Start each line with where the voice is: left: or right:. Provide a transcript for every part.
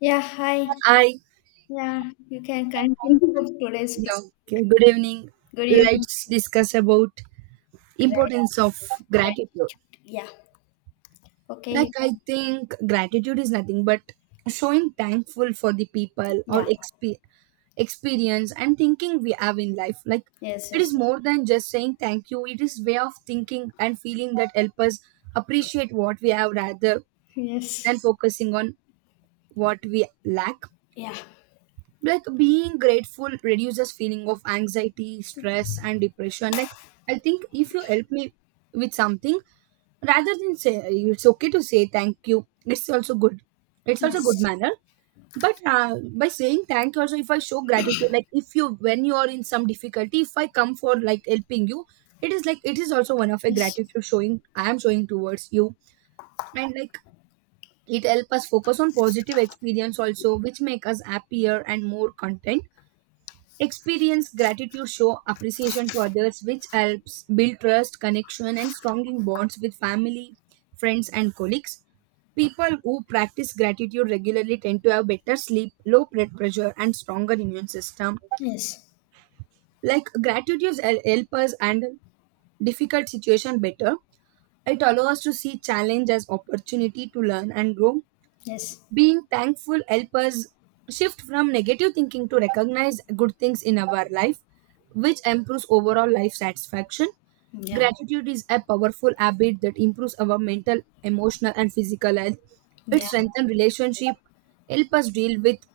left: Yeah, hi.
right: I,
left: Yeah, you can continue with today's talk.
right: yeah. Okay. Good evening.
left: Good evening.
right: Let's discuss about
left: Great,
right: importance of gratitude.
left: gratitude. Yeah. Okay,
right: Like
left: you
right: I
left: can.
right: think gratitude is nothing but showing thankful for the people or
left: Yeah.
right: experience and thinking we have in life. Like
left: Yes,
right: it
left: yes.
right: is more than just saying thank you. It is way of thinking and feeling that help us appreciate what we have rather than
left: Yes.
right: focusing on what we lack.
left: Yes. Yeah.
right: Like being grateful reduces feeling of anxiety, stress and depression. Like I think if you help me with something, rather than say it's okay to say thank you, it's also good, it's also good
left: Yes.
right: manner. But by saying thank you also, if I show gratitude, like if you, when you are in some difficulty, if I come for like helping you, it is like it is also one of a
left: Yes.
right: gratitude showing, I am showing towards you. And like it help us focus on positive experience also, which make us happier and more content. Experience gratitude show appreciation to others, which helps build trust, connection, and strong bonds with family, friends, and colleagues. People who practice gratitude regularly tend to have better sleep, low blood pressure, and stronger immune system.
left: Yes.
right: Like gratitude help us handle difficult situation better. It allows us to see challenge as opportunity to learn and grow.
left: Yes.
right: Being thankful help us shift from negative thinking to recognize good things in our life, which improves overall life satisfaction.
left: Yeah.
right: Gratitude is a powerful habit that improves our mental, emotional and physical health. It
left: Yeah.
right: strengthens relationship, help us deal with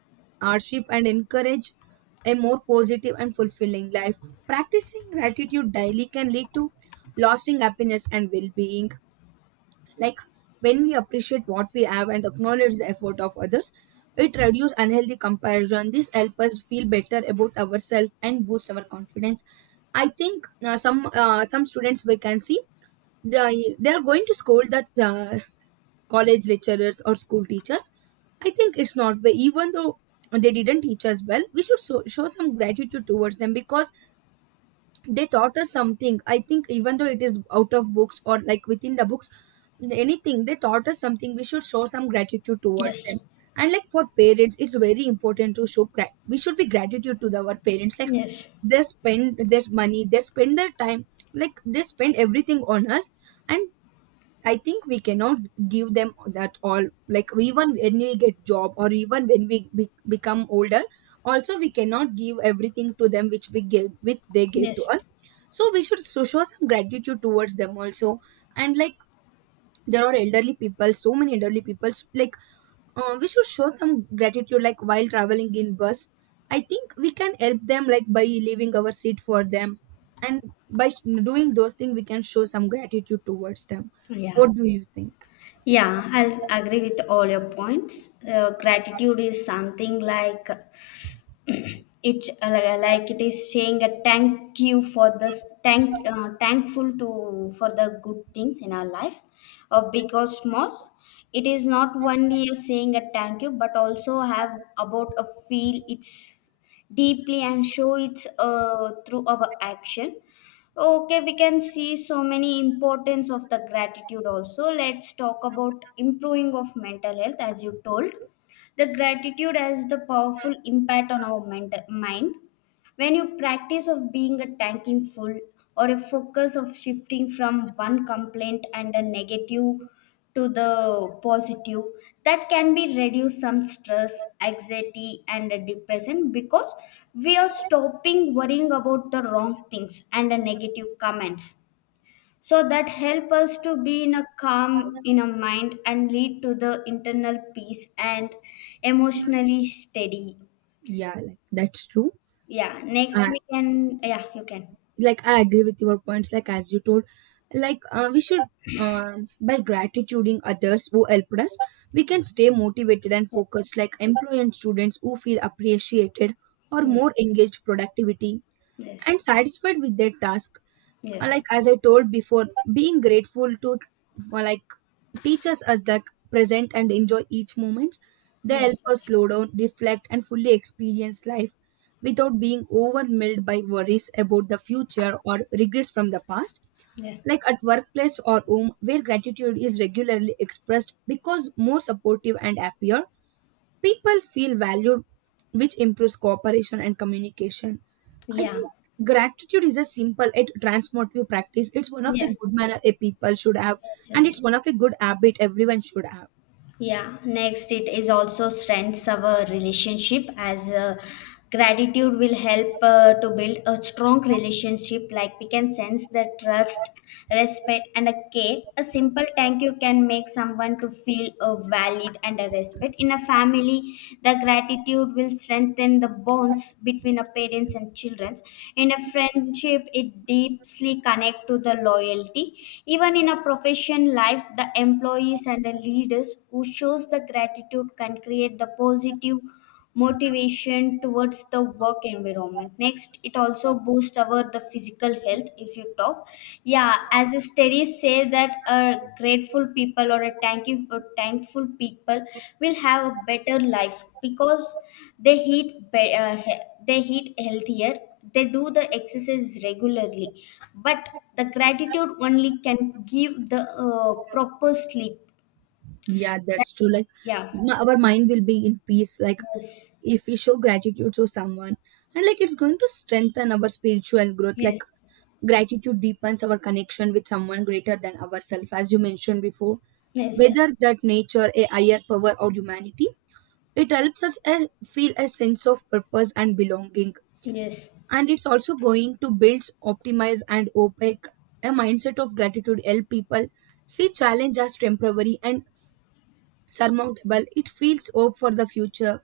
right: hardship and encourage a more positive and fulfilling life. Practicing gratitude daily can lead to lasting happiness and well-being. Like when we appreciate what we have and acknowledge the effort of others, it reduces unhealthy comparison. This helps us feel better about ourselves and boost our confidence. I think some students we can see they are going to scold that college lecturers or school teachers. I think it's not way. Even though they didn't teach us well, we should so, show some gratitude towards them because they taught us something. I think even though it is out of books or like within the books, anything they taught us something, we should show some gratitude towards them.
left: Yes.
right: And like for parents, it's very important to show we should be gratitude to the, our parents. Like
left: Yes.
right: they spend their money, they spend their time, like they spend everything on us. And I think we cannot give them that all. Like even when we get job or even when we become older, also we cannot give everything to them which we gave, which they gave to
left: Yes.
right: us. So we should so show some gratitude towards them also. And like there are elderly people, so many elderly people. So, like we should show some gratitude. Like while traveling in bus, I think we can help them, like by leaving our seat for them, and by doing those things, we can show some gratitude towards them.
left: Yeah.
right: What do you think?
left: Yeah, I'll agree with all your points. Gratitude is something like it is saying a thank you for this thank thankful to for the good things in our life, big or small. It is not only saying a thank you, but also have about a feel it's deeply and show it's through our action. Okay, we can see so many importance of the gratitude. Also, let's talk about improving of mental health. As you told, the gratitude has the powerful impact on our mind. When you practice of being a thankful, or a focus of shifting from one complaint and a negative to the positive, that can be reduce some stress, anxiety and a depression, because we are stopping worrying about the wrong things and the negative comments. So that help us to be in a calm in a mind and lead to the internal peace and emotionally steady.
right: Yeah, like that's true.
left: Yeah, next
right: uh,
left: we can. Yeah, you can.
right: like I agree with your points. Like as you told, like we should uh, by gratituding others who helped us, we can stay motivated and focused. Like employee and students who feel appreciated or
left: Yeah.
right: more engaged, productivity
left: Yes,
right: and satisfied with their task. Like
left: yes,
right: as I told before, being grateful to like teaches us the present and enjoy each moment. They help
left: yes,
right: us
left: yes.
right: slow down, reflect, and fully experience life without being overwhelmed by worries about the future or regrets from the past.
left: Yeah,
right: Like at workplace or home, where gratitude is regularly expressed because more supportive and happier, people feel valued, which improves cooperation and communication. I
left: yeah,
right: think gratitude is a simple, it transformative practice. It's one of a
left: yeah.
right: good manner a people should have,
left: Yes,
right: and
left: yes.
right: it's one of a good habit everyone should have.
left: Yeah, next it is also strengths our relationship. As gratitude will help to build a strong relationship, like we can sense the trust, respect and a care. A simple thank you can make someone to feel a valid and a respect. In a family, the gratitude will strengthen the bonds between a parents and children. In a friendship, it deeply connect to the loyalty. Even in a profession life, the employees and the leaders who shows the gratitude can create the positive motivation towards the work environment. Next, it also boosts our the physical health, if you talk. Yeah, as the studies say that a grateful people or or thankful people will have a better life, because they eat healthier, they do the exercise regularly. But the gratitude only can give the proper sleep.
right: Yeah, that's true. Like
left: Yeah.
right: our mind will be in peace. Like
left: Yes.
right: if we show gratitude to someone, and like it's going to strengthen our spiritual growth. Like
left: Yes.
right: gratitude deepens our connection with someone greater than ourselves, as you mentioned before.
left: Yes.
right: Whether that nature, a higher power, or humanity. It helps us feel a sense of purpose and belonging.
left: Yes.
right: And it's also going to build, optimize, and opaque a mindset of gratitude. Help people see challenge as temporary and surmountable. It feels hope for the future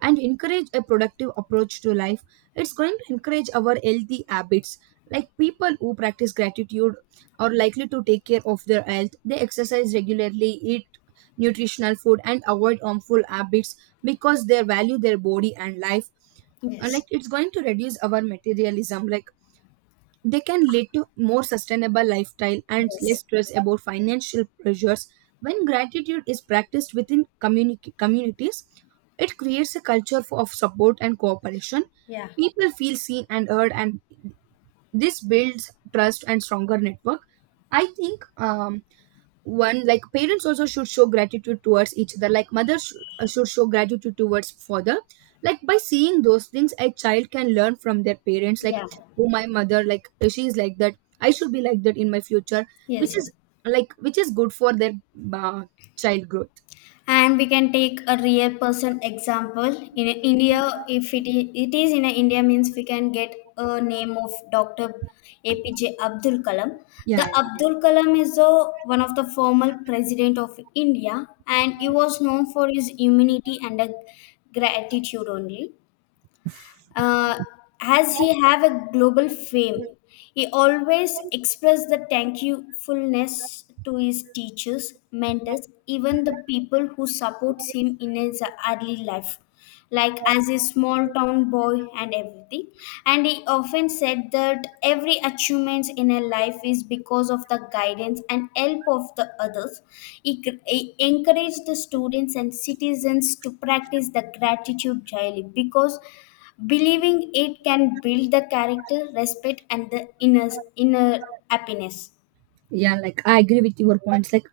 right: and encourage a productive approach to life. It's going to encourage our healthy habits. Like people who practice gratitude are likely to take care of their health. They exercise regularly, eat nutritional food and avoid harmful habits, because they value their body and life. And like
left: Yes.
right: it's going to reduce our materialism. Like they can lead to more sustainable lifestyle and less
left: Yes.
right: stress about financial pressures. When gratitude is practiced within communities, it creates a culture of support and cooperation.
left: Yeah.
right: People feel seen and heard, and this builds trust and stronger network. I think one, like parents also should show gratitude towards each other. Like mothers should show gratitude towards father. Like by seeing those things a child can learn from their parents, like
left: Yeah.
right: oh my mother, like she is like that, I should be like that in my future,
left: Yes.
right: which
left: Yes.
right: is like which is good for their uh, child growth.
left: And we can take a real person example in India. If it is in India, means we can get a name of Dr. APJ Abdul Kalam.
right: Yeah,
left: The
right: yeah,
left: Abdul
right: yeah.
left: Kalam is one of the former president of India, and he was known for his humanity and a gratitude only. Uh, as he have a global fame, he always expressed the thankfulness to his teachers, mentors, even the people who supports him in his early life, like as a small town boy and everything. And he often said that every achievement in a life is because of the guidance and help of the others. He encouraged the students and citizens to practice the gratitude daily, because believing it can build the character, respect, and the inner happiness.
right: Yeah, like I agree with your points. Like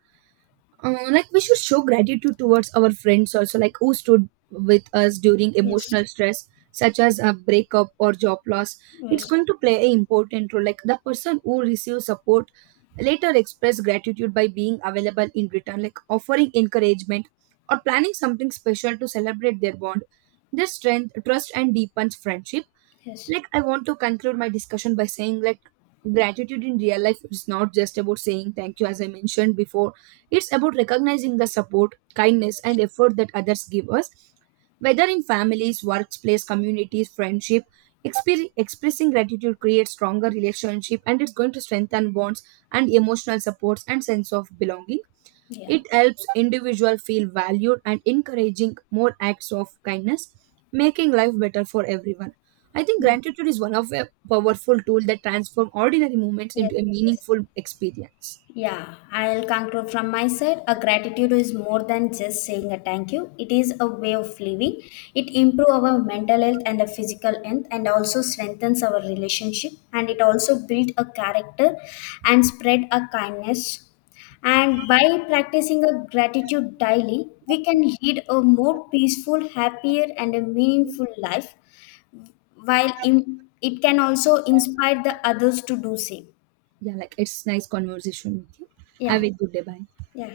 right: like we should show gratitude towards our friends also, like who stood with us during emotional
left: Yes.
right: stress such as a breakup or job loss. It's
left: Yes.
right: going to play an important role. Like the person who receives support later express gratitude by being available in return, like offering encouragement or planning something special to celebrate their bond. This strength trust and deepens friendship.
left: Yes.
right: Like I want to conclude my discussion by saying, like gratitude in real life is not just about saying thank you, as I mentioned before. It's about recognizing the support, kindness and effort that others give us, whether in families, workplace, communities, friendship. Expressing gratitude creates stronger relationship, and it's going to strengthen bonds and emotional supports and sense of belonging.
left: Yeah.
right: It helps individual feel valued and encouraging more acts of kindness, making life better for everyone. I think gratitude is one of a powerful tool that transform ordinary moments
left: Yes.
right: into a
left: Yes.
right: meaningful experience.
left: Yeah, I'll conclude from my side. A gratitude is more than just saying a thank you. It is a way of living. It improves our mental health and the physical health, and also strengthens our relationship, and it also builds a character and spread a kindness. And by practicing a gratitude daily, we can lead a more peaceful, happier and a meaningful life, while in, it can also inspire the others to do same.
right: Yeah, like it's nice conversation with you. Have
left: Yeah.
right: a good day. Bye.
left: Yeah.